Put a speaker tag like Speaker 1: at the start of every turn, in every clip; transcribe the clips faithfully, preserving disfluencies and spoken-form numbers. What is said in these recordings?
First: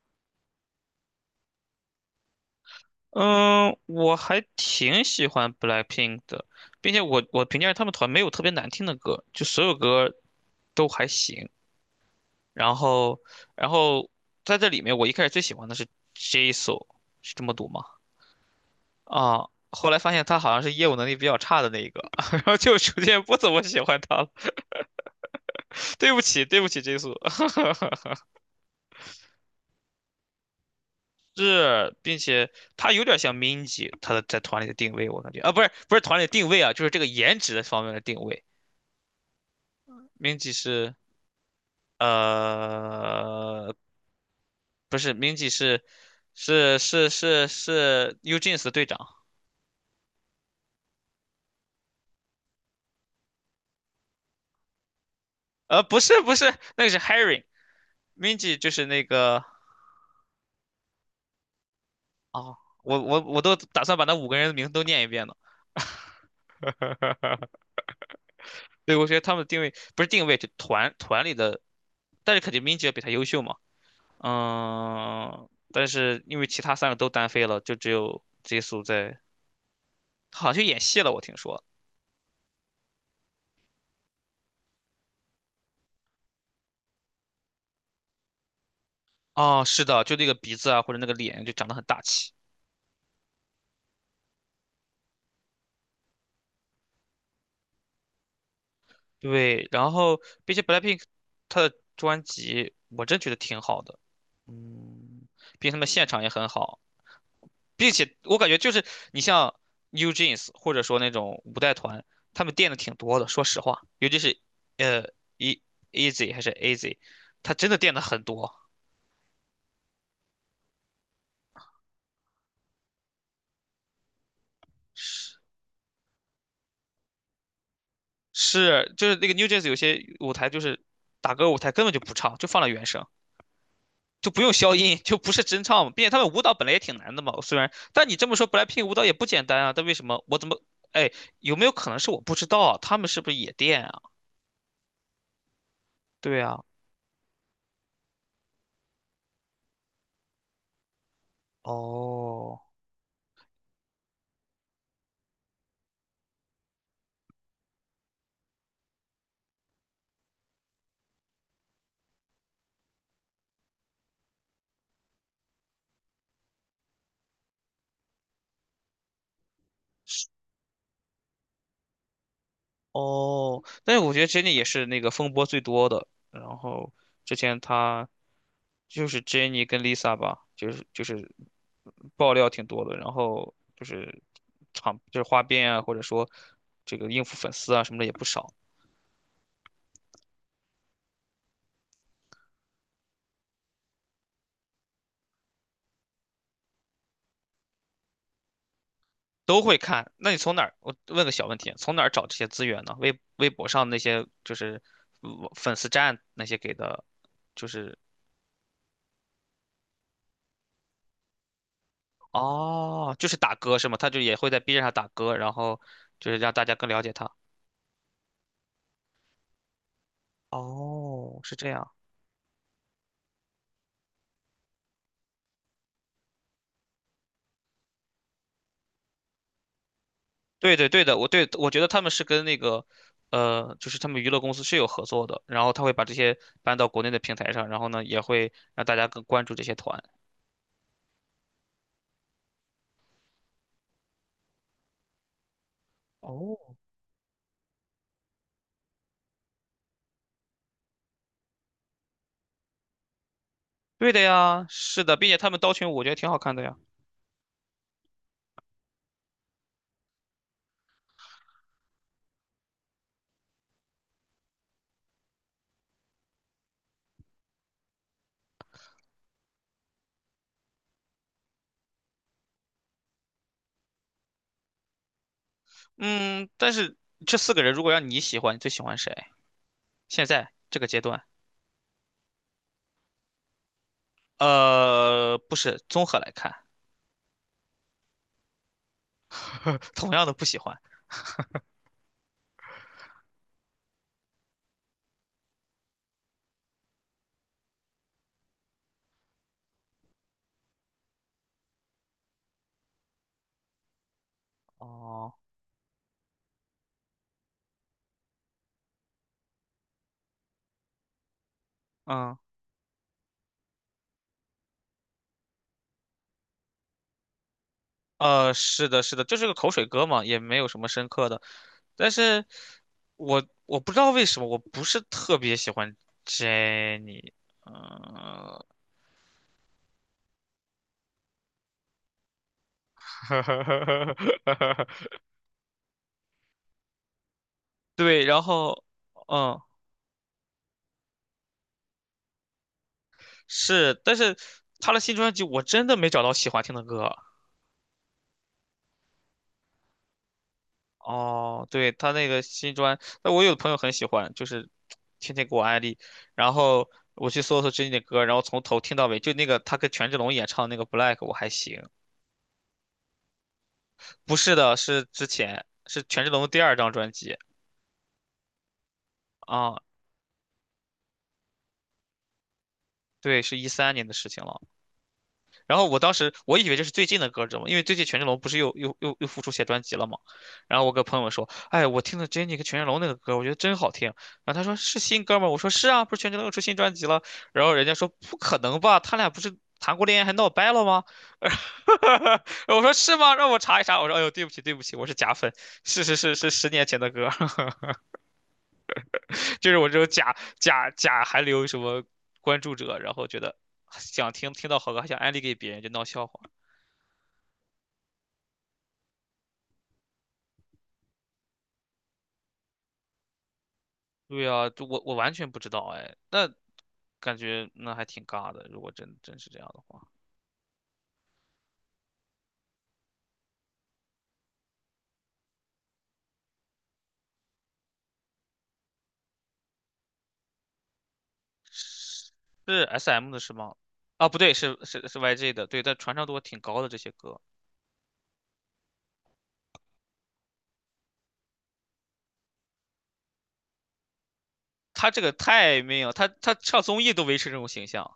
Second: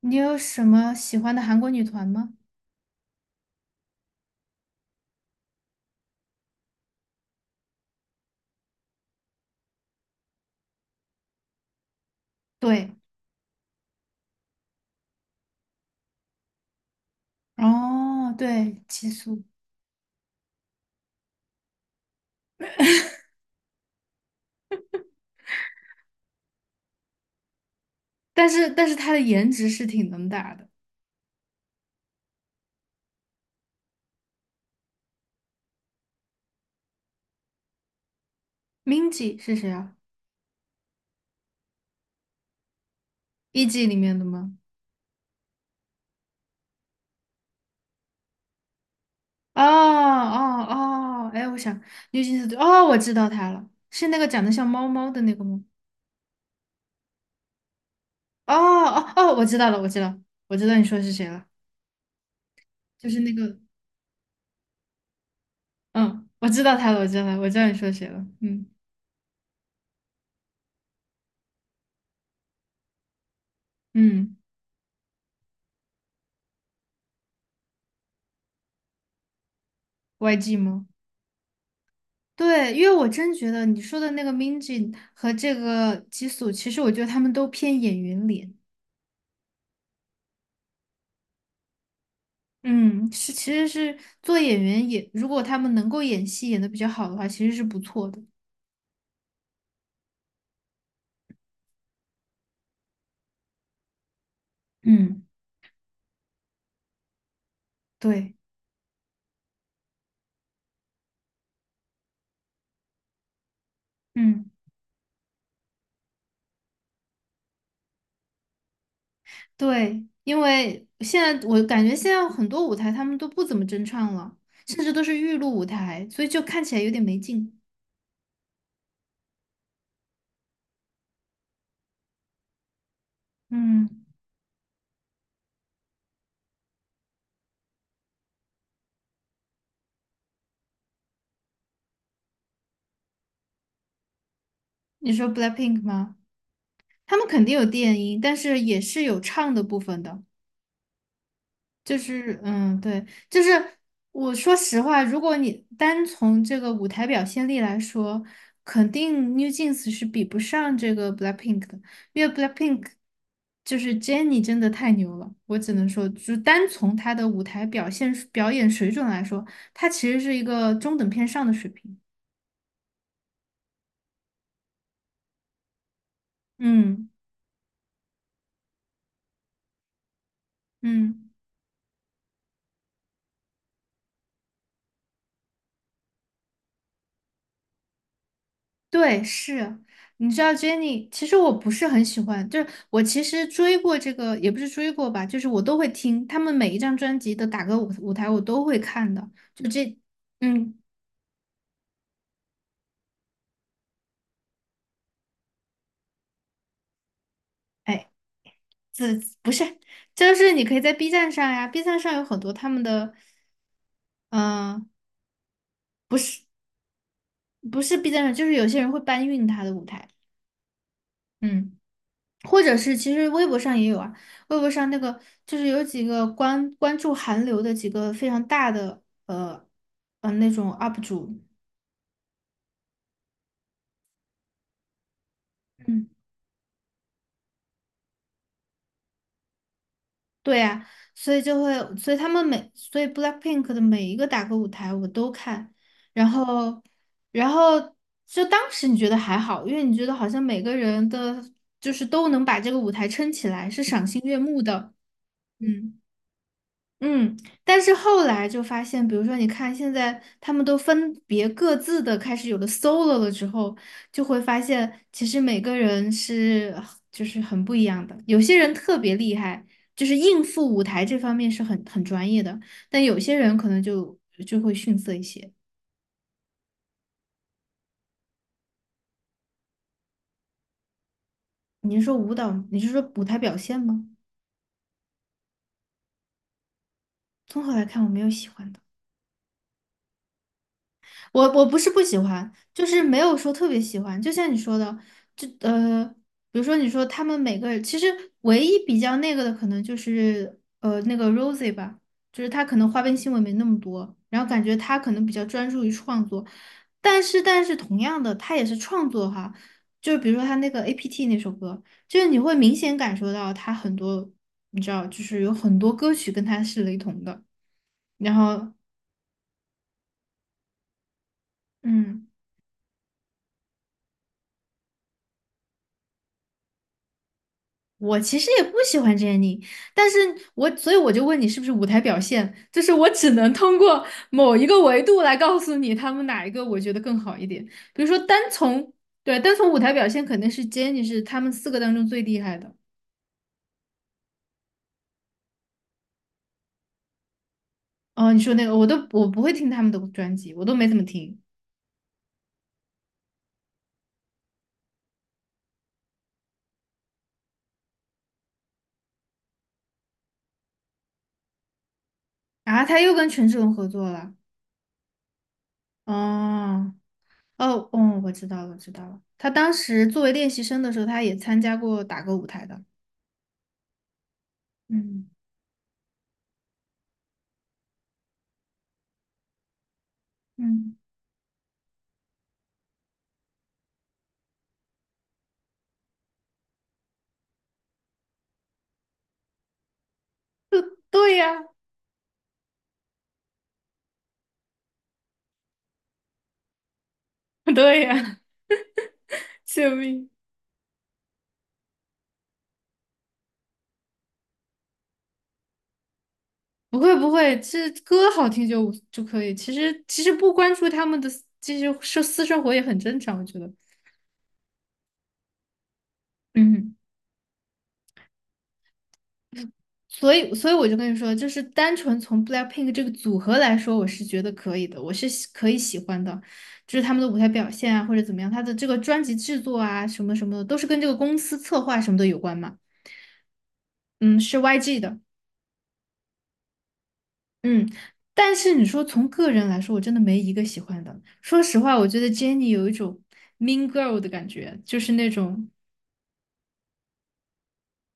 Speaker 1: 你有什么喜欢的韩国女团吗？
Speaker 2: 嗯，我还挺喜欢 BLACKPINK 的，并且我我评价他们团没有特别难听的歌，就所有歌都还行。然
Speaker 1: 对，
Speaker 2: 后，然后在这里面，我一开始最喜欢的是 Jisoo，是这么读吗？
Speaker 1: 哦，对，激素，
Speaker 2: 啊，后来发现他好像是业务能力比较差的那一个，然后就逐渐不怎么喜欢他了。对不起，对不起，Jisoo。
Speaker 1: 但是但是她的颜值是挺能打的。
Speaker 2: 是，并且他有点像 Minji，他的在团里的定位，我感觉啊，不是不是团里的定位啊，就是这个颜值的方面的定位。
Speaker 1: Minji 是谁啊
Speaker 2: Minji 是。呃，
Speaker 1: ？E.G 里面的吗？
Speaker 2: 不是 Mingy 是是是是是 Ujins 的队长，
Speaker 1: 哦哦哦，哎，我想 n e w j， 哦，我知道她了，是那个长得像猫猫的那个吗？
Speaker 2: 呃，不是不是，那个是 Harry。
Speaker 1: 哦
Speaker 2: Mingy 就是那
Speaker 1: 哦哦，
Speaker 2: 个
Speaker 1: 我知道了，我知道，我知道你说是谁了，
Speaker 2: 哦，我
Speaker 1: 就是
Speaker 2: 我
Speaker 1: 那
Speaker 2: 我都
Speaker 1: 个，
Speaker 2: 打算把那五个人的名字都念一遍呢。
Speaker 1: 嗯，我知道她了，我知道她了我 知道你说谁了，嗯
Speaker 2: 对，我觉得他们的定位不是定位，就团团里的，但是肯定 Mingy 要比他优秀嘛。
Speaker 1: 嗯
Speaker 2: 嗯，但是因为其他三个都单飞了，就只有 Jisoo 在，好
Speaker 1: ，Y G
Speaker 2: 像去演
Speaker 1: 吗？
Speaker 2: 戏了，我听说。
Speaker 1: 对，因为我真觉得你说的那个 Minji 和这个吉素，其实我觉得他们都偏演员脸。
Speaker 2: 哦，是的，就那个鼻子啊，或者那个脸就长得很大气。
Speaker 1: 嗯，是，其实是做演员也，如果他们能够演戏演得比较好的话，其实是不错的。
Speaker 2: 对，然后并且 BLACKPINK 他的专辑我真觉得挺好的，
Speaker 1: 嗯，
Speaker 2: 嗯，并且他们现场也很好，并且
Speaker 1: 对，
Speaker 2: 我感觉就是你像 New Jeans 或者说那种五代团，他们垫的挺多的，说实话，尤其是
Speaker 1: 嗯，
Speaker 2: 呃 E Easy 还是 A Z，他真的垫的很多，
Speaker 1: 对，因为现在我感觉现在很多舞台他们都不怎么真唱了，甚至都是预
Speaker 2: 是
Speaker 1: 录舞台，所以就看起来有点没劲。
Speaker 2: 是就是那个 New Jeans 有些舞台就是打歌舞台根本就不唱，就放了原声。
Speaker 1: 嗯，
Speaker 2: 就不用消音，就不是真唱嘛。并且他们舞蹈本来也挺难的嘛，虽然，但你这么说，BLACKPINK 舞蹈也不简单啊。但为什么我怎么，哎，有没有可能是我不知道啊？他们是不是也电啊？
Speaker 1: 你说 BLACKPINK 吗？
Speaker 2: 对啊，
Speaker 1: 他们肯定有电音，但是也是有唱的部分的。就是
Speaker 2: 哦
Speaker 1: 嗯，对，就是我说实话，如果你单从这个舞台表现力来说，肯定 New Jeans 是比不上这个 BLACKPINK 的，因为 BLACKPINK 就是 Jennie 真的太牛了，我只能说，就单从她的舞台表现表演水准来说，她其实是一个中等偏上的水平。
Speaker 2: 哦，但是我觉得 Jennie 也是那个风波最多的。然后
Speaker 1: 嗯
Speaker 2: 之前他就是 Jennie 跟 Lisa 吧，就是就
Speaker 1: 嗯。
Speaker 2: 是爆料挺多的，然后就是场就是花边啊，或者说这个应付粉丝啊什么的也不少。
Speaker 1: 对，是，你知道 Jenny，其实我不是很喜欢，就是我其实追过这个，也不是追过吧，就是我都会听他们每一张专辑的打歌舞舞台，我都会看的。
Speaker 2: 都
Speaker 1: 就
Speaker 2: 会
Speaker 1: 这，
Speaker 2: 看。那你从哪儿？
Speaker 1: 嗯，
Speaker 2: 我问个小问题，从哪儿找这些资源呢？微微博上那些就是呃粉丝站那些给的，就是
Speaker 1: 哎，这不是，就是你可以在 B 站上呀，B 站上有很多他们的，
Speaker 2: 哦，就是打歌是吗？他就也会在 B 站
Speaker 1: 嗯，
Speaker 2: 上打歌，然后就是让大家更了解他。
Speaker 1: 不是 B 站上，就是有些人会搬运他的舞台，
Speaker 2: 哦，是这
Speaker 1: 嗯。
Speaker 2: 样。
Speaker 1: 或者是其实微博上也有啊，微博上那个就是有几个关关注韩流的几个非常大的呃呃那种
Speaker 2: 对对
Speaker 1: U P
Speaker 2: 对的，我
Speaker 1: 主，
Speaker 2: 对我觉得他们是跟那个，呃，就是他们娱乐公司是有合作的，然后他会把
Speaker 1: 嗯，
Speaker 2: 这些搬到国内的平台上，然后呢，也会让大家更关注这些团。
Speaker 1: 对啊，所以就会，所以他们每，所以 BLACKPINK 的每一个打歌舞台我都看，然
Speaker 2: 哦，
Speaker 1: 后然后就当时你觉得还好，因为你觉得好像每个人的就是都能把这个舞台撑起来，是赏
Speaker 2: 对
Speaker 1: 心
Speaker 2: 的
Speaker 1: 悦目
Speaker 2: 呀，
Speaker 1: 的，
Speaker 2: 是的，并且他们刀群舞
Speaker 1: 嗯。
Speaker 2: 我觉得挺好看的呀。
Speaker 1: 嗯，但是后来就发现，比如说，你看现在他们都分别各自的开始有了 solo 了之后，就会发现其实每个人是就是很不一样的。有些人特别厉害，就是应付舞台这方面是很很专业的，但有些人可能就就会逊色一些。
Speaker 2: 嗯，但是这四个人如果让你喜欢，你最喜欢谁？现在这个阶段，
Speaker 1: 你是说舞蹈，你是说舞台表现吗？
Speaker 2: 呃，不是综合来看，
Speaker 1: 综合来看，我没有喜欢的。
Speaker 2: 同样的不喜欢。
Speaker 1: 我我不是不喜欢，就是没有说特别喜欢。就像你说的，就呃，比如说你说他们每个人，其实唯一比较那个的，可能就是呃那个 Rosie 吧，就是他可能花边新闻没那么多，然后感觉他可能比
Speaker 2: 哦，
Speaker 1: 较专注于创作。但是但是同样的，他也是创作哈，就是比如说他那个 A P T 那首歌，就是
Speaker 2: 嗯，
Speaker 1: 你会明显感受到他很多，你知道，就是有很多歌曲跟他是雷同的，然
Speaker 2: 呃，
Speaker 1: 后
Speaker 2: 是的，是的，就是个口水歌嘛，也没有什么深刻的。但
Speaker 1: 嗯。
Speaker 2: 是我我不知道为什么，我不是特别喜欢 Jenny。
Speaker 1: 我其实也
Speaker 2: 嗯，
Speaker 1: 不喜欢 Jennie，但是我所以我就问你是不是舞台表现，就是我只能通过某一个维度 来告诉你他们哪一个我觉得更好一点。比如说
Speaker 2: 对，
Speaker 1: 单
Speaker 2: 然后，
Speaker 1: 从对单
Speaker 2: 嗯，
Speaker 1: 从舞台表现肯定是 Jennie 是他们四个当中最厉害的。
Speaker 2: 是，但是他的新专辑我真的没找到喜欢听的歌。
Speaker 1: 哦，你说那个我都我不会听他们的专辑，我都没怎么听
Speaker 2: 哦，对，他那个新专，那我有的朋友很喜欢，就是天天给我安利，然后我去搜搜最近的歌，然后从头听到尾，就那个他跟权志龙演唱那个《Black》，我还行。
Speaker 1: 啊。他又跟权志龙合作了。
Speaker 2: 不是的，是之前，是权志龙的第二张
Speaker 1: 哦
Speaker 2: 专辑
Speaker 1: 哦哦，我知道了，我知道了。他当
Speaker 2: 啊，
Speaker 1: 时作为练习生的时候，他也参加过打歌舞台的。
Speaker 2: 对，是一三年的事情了。
Speaker 1: 嗯
Speaker 2: 然后我当时我以为这是最近的歌，知道吗？因为最近权志龙不是又又又又复出写专辑了嘛。然后我
Speaker 1: 嗯，
Speaker 2: 跟朋友们说，哎，我听了 Jennie 跟权志龙那个歌，我觉得真好听。然后他说是新歌吗？我说是啊，不是权志龙又出新专辑了。然后人家说不可能吧，他俩不是谈过恋爱还闹掰了吗？
Speaker 1: 对呀，
Speaker 2: 我说是吗？让我查一查。我说哎呦，对不起对不起，我是假粉，是是是是十年前的歌，
Speaker 1: 对呀，
Speaker 2: 就是我
Speaker 1: 救
Speaker 2: 这种
Speaker 1: 命！
Speaker 2: 假假假还留什么关注者，然后觉得想听听到好歌还想安利给别人，就闹笑话。
Speaker 1: 不会不会，这歌好听就就可以。其实其实不关注他们的私这些私私生活也很正常，我觉得。
Speaker 2: 对呀，就我我完全不知道哎，那
Speaker 1: 嗯，
Speaker 2: 感觉那还挺尬的，如果真真是这样的话，
Speaker 1: 所以所以我就跟你说，就是单纯从 BLACKPINK 这个组合来说，我是觉得可以的，我是喜可以喜欢的，就是他们的舞台表现啊，或者怎么样，他的这个专辑制作啊，什么什么的，都是跟这个公司策划什么的有关嘛。
Speaker 2: 是 S M 的是吗？啊，
Speaker 1: 嗯，
Speaker 2: 不对，
Speaker 1: 是
Speaker 2: 是
Speaker 1: Y G
Speaker 2: 是
Speaker 1: 的。
Speaker 2: 是 Y G 的，对，但传唱度挺高的这些歌，
Speaker 1: 嗯，但是你说从个人来说，我真的没一个喜欢的。说实话，我觉得 Jennie 有一种 mean girl 的感觉，就
Speaker 2: 他
Speaker 1: 是
Speaker 2: 这
Speaker 1: 那
Speaker 2: 个
Speaker 1: 种
Speaker 2: 太没有，他他上综艺都维持这种形象，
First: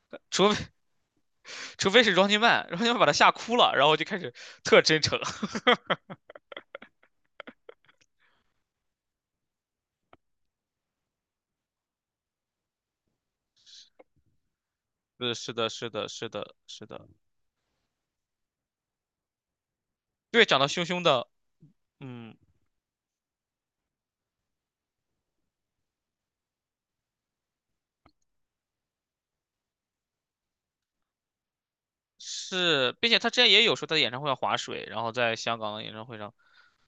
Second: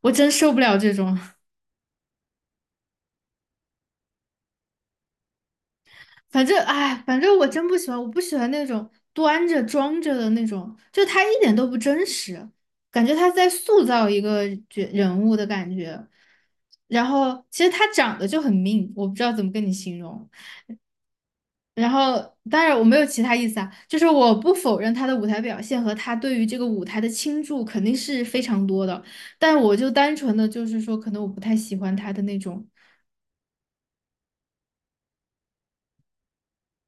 Speaker 1: 我真
Speaker 2: 除
Speaker 1: 受
Speaker 2: 非
Speaker 1: 不了这种。
Speaker 2: 除非是 Running Man，Running Man 把他吓哭了，然后就开始特真诚，
Speaker 1: 反正哎，反正我真不喜欢，我不喜欢那种端着装着的那种，就他一点都不真实，感觉他在塑造一个角人
Speaker 2: 是
Speaker 1: 物的
Speaker 2: 是的
Speaker 1: 感
Speaker 2: 是
Speaker 1: 觉。
Speaker 2: 的是的是
Speaker 1: 然
Speaker 2: 的，
Speaker 1: 后其实他长得就很命，我不知道怎么跟你形容。
Speaker 2: 对，长得凶凶的，
Speaker 1: 然后，
Speaker 2: 嗯，
Speaker 1: 当然我没有其他意思啊，就是我不否认他的舞台表现和他对于这个舞台的倾注肯定是非常多的，但我就单纯的就是说，可能我不太喜欢他的那种，
Speaker 2: 是，并且他之前也有说他的演唱会要划水，然后在香港的演唱会上。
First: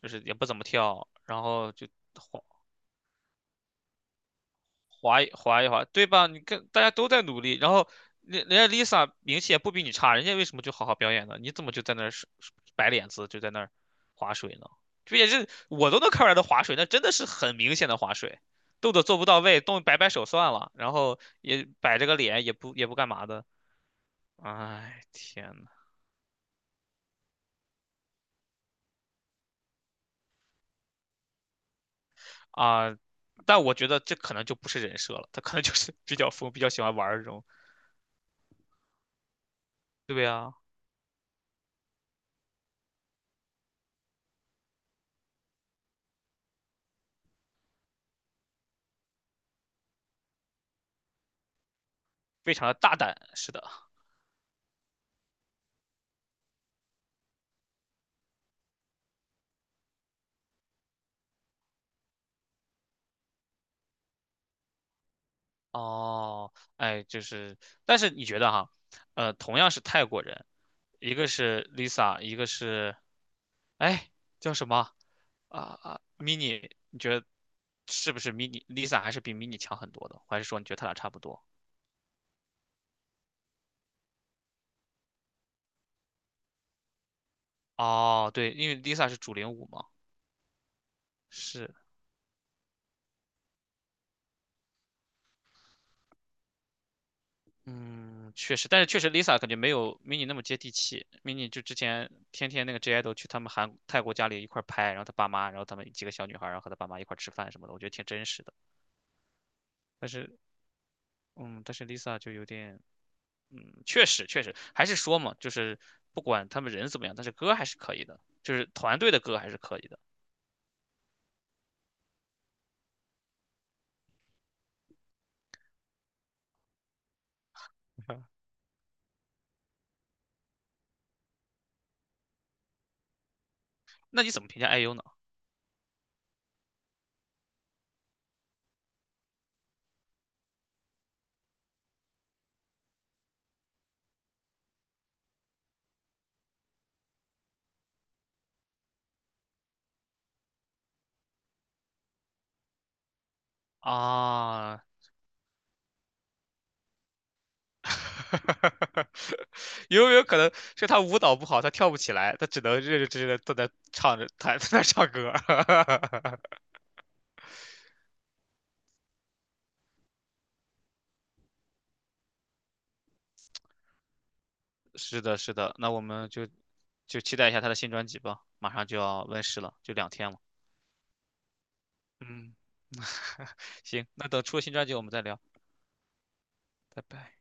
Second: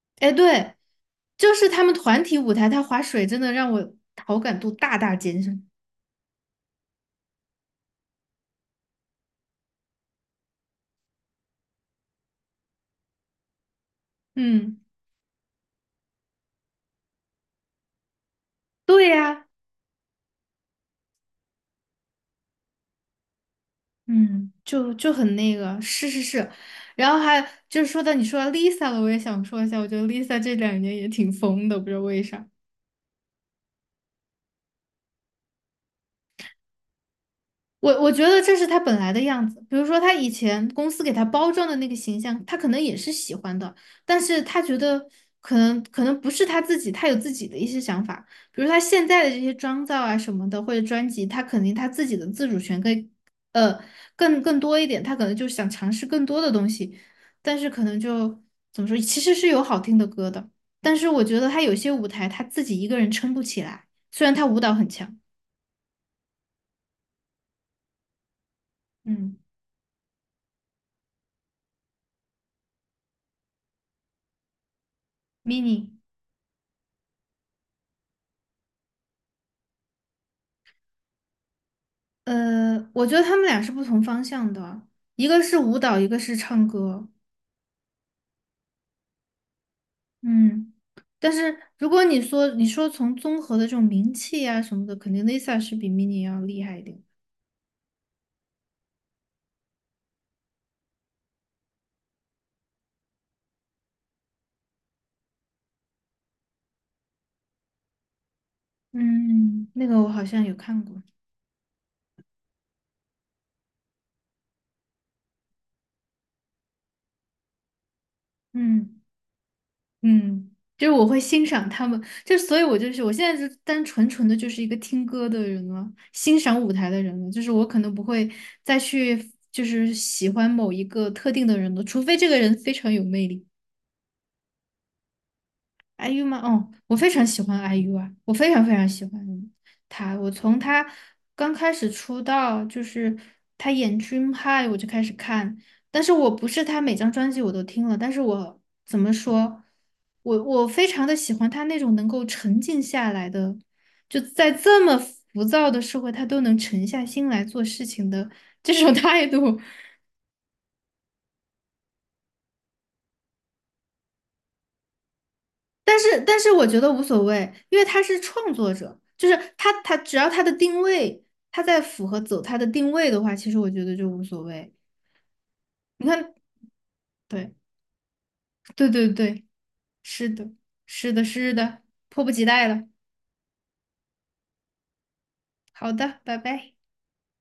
Speaker 2: 就是
Speaker 1: 哎，
Speaker 2: 也不怎么
Speaker 1: 对，
Speaker 2: 跳，然
Speaker 1: 就是
Speaker 2: 后
Speaker 1: 他
Speaker 2: 就
Speaker 1: 们团体舞台，他划水真的让我好感度大大
Speaker 2: 划一
Speaker 1: 减少。
Speaker 2: 划一划，对吧？你看大家都在努力，然后人人家 Lisa 名气也不比你差，人家为什么就好好表演呢？你怎么就在那儿是摆脸子，就在那儿划水呢？
Speaker 1: 嗯，
Speaker 2: 这也是我都能看出来的划水，那真的是很明显的划水，动作
Speaker 1: 对
Speaker 2: 做不到
Speaker 1: 呀，
Speaker 2: 位，动摆摆手算了，然后也摆着个脸，也不也不干嘛的。
Speaker 1: 嗯，就
Speaker 2: 哎，
Speaker 1: 就很
Speaker 2: 天
Speaker 1: 那
Speaker 2: 呐，
Speaker 1: 个，是是是，然后还就是说到你说到 Lisa 了，我也想说一下，我觉得 Lisa 这两年也挺疯的，不知道为啥。
Speaker 2: 啊！但我觉得这可能就不是人设了，他可能就是比较疯，比较喜欢玩儿这种，
Speaker 1: 我我觉得这是他本来的样子。比如说，他
Speaker 2: 对
Speaker 1: 以
Speaker 2: 啊，
Speaker 1: 前公司给他包装的那个形象，他可能也是喜欢的，但是他觉得可能可能不是他自己，他有自己的一些想法。比如他现在的这些妆造啊什么的，或者专辑，他肯定他自己的自
Speaker 2: 非
Speaker 1: 主
Speaker 2: 常的
Speaker 1: 权
Speaker 2: 大
Speaker 1: 更
Speaker 2: 胆，是的。
Speaker 1: 呃更更多一点，他可能就想尝试更多的东西，但是可能就怎么说，其实是有好听的歌的，但是我觉得他有些舞台他自己一个人撑不起来，虽然他舞蹈很强。
Speaker 2: 哦，哎，就是，但是你觉得哈，呃，
Speaker 1: 嗯
Speaker 2: 同样是泰国人，一个是 Lisa，一个是，哎，叫什么啊
Speaker 1: ，mini。
Speaker 2: 啊，Mini，你觉得是不是 Mini？Lisa 还是比 Mini 强很多的，还是说你觉得他俩差不多？
Speaker 1: 呃，我觉得他们俩是不同方向的，一个是舞蹈，一个是唱歌。
Speaker 2: 哦，对，因为 Lisa 是主领舞嘛，
Speaker 1: 嗯，但是
Speaker 2: 是，
Speaker 1: 如果你说你说从综合的这种名气啊什么的，肯定 Lisa 是比 Mini 要厉害一点。
Speaker 2: 嗯，确实，但是确实 Lisa 感觉没有 Mini 那么接地气，Mini 就之前天天那个 J idol 去他们韩泰国家里一块儿拍，然后他爸妈，然后他们几个小女孩儿，然后和他爸妈一块儿吃饭什么的，我觉得挺真实的。
Speaker 1: 嗯，那个我
Speaker 2: 但
Speaker 1: 好
Speaker 2: 是，
Speaker 1: 像有看过。
Speaker 2: 嗯，但是 Lisa 就有点，嗯，确实确实，还是说嘛，就是不管他们人怎么样，但是歌还是可以的，就是团
Speaker 1: 嗯
Speaker 2: 队的歌还是可以的。
Speaker 1: 嗯，就是我会欣赏他们，就所以我就是我现在就单纯纯的就是一个听歌的人了，欣赏舞台的人了，就是我可能不会再去就是喜欢某一个特定的人了，除非这个人非常有魅力。
Speaker 2: 那你怎么评价 I U 呢？
Speaker 1: I U 吗？哦，我非常喜欢 I U 啊，我非常非常喜欢他。我从他刚开始出道，就是他演《Dream High》，我就开始看。但是我不是他每张专辑我都听了，但是我怎么说，我我非常的喜欢他那种能够沉静下来的，就在
Speaker 2: 啊，
Speaker 1: 这么浮躁的社会，他都能沉下心来做事情的这种 态度，
Speaker 2: 有没有可能是他舞蹈不好，他跳不起来，他只能认认真真的坐在唱着，他 在那唱歌。
Speaker 1: 但是，但是 我觉得无所谓，因为他是创作者，就是他，他只要他的定位，他在符合走他的定位的话，其实我觉得就无所谓。
Speaker 2: 是的，是的，那我
Speaker 1: 你
Speaker 2: 们
Speaker 1: 看，
Speaker 2: 就就期待一
Speaker 1: 对，
Speaker 2: 下他的新专辑吧，马上
Speaker 1: 对
Speaker 2: 就
Speaker 1: 对
Speaker 2: 要问
Speaker 1: 对，
Speaker 2: 世了，就两
Speaker 1: 是
Speaker 2: 天了。
Speaker 1: 的，是的，是的，迫不及
Speaker 2: 嗯，
Speaker 1: 待了。
Speaker 2: 行，那等出了新专辑我们再聊。
Speaker 1: 好的，拜拜。
Speaker 2: 拜拜。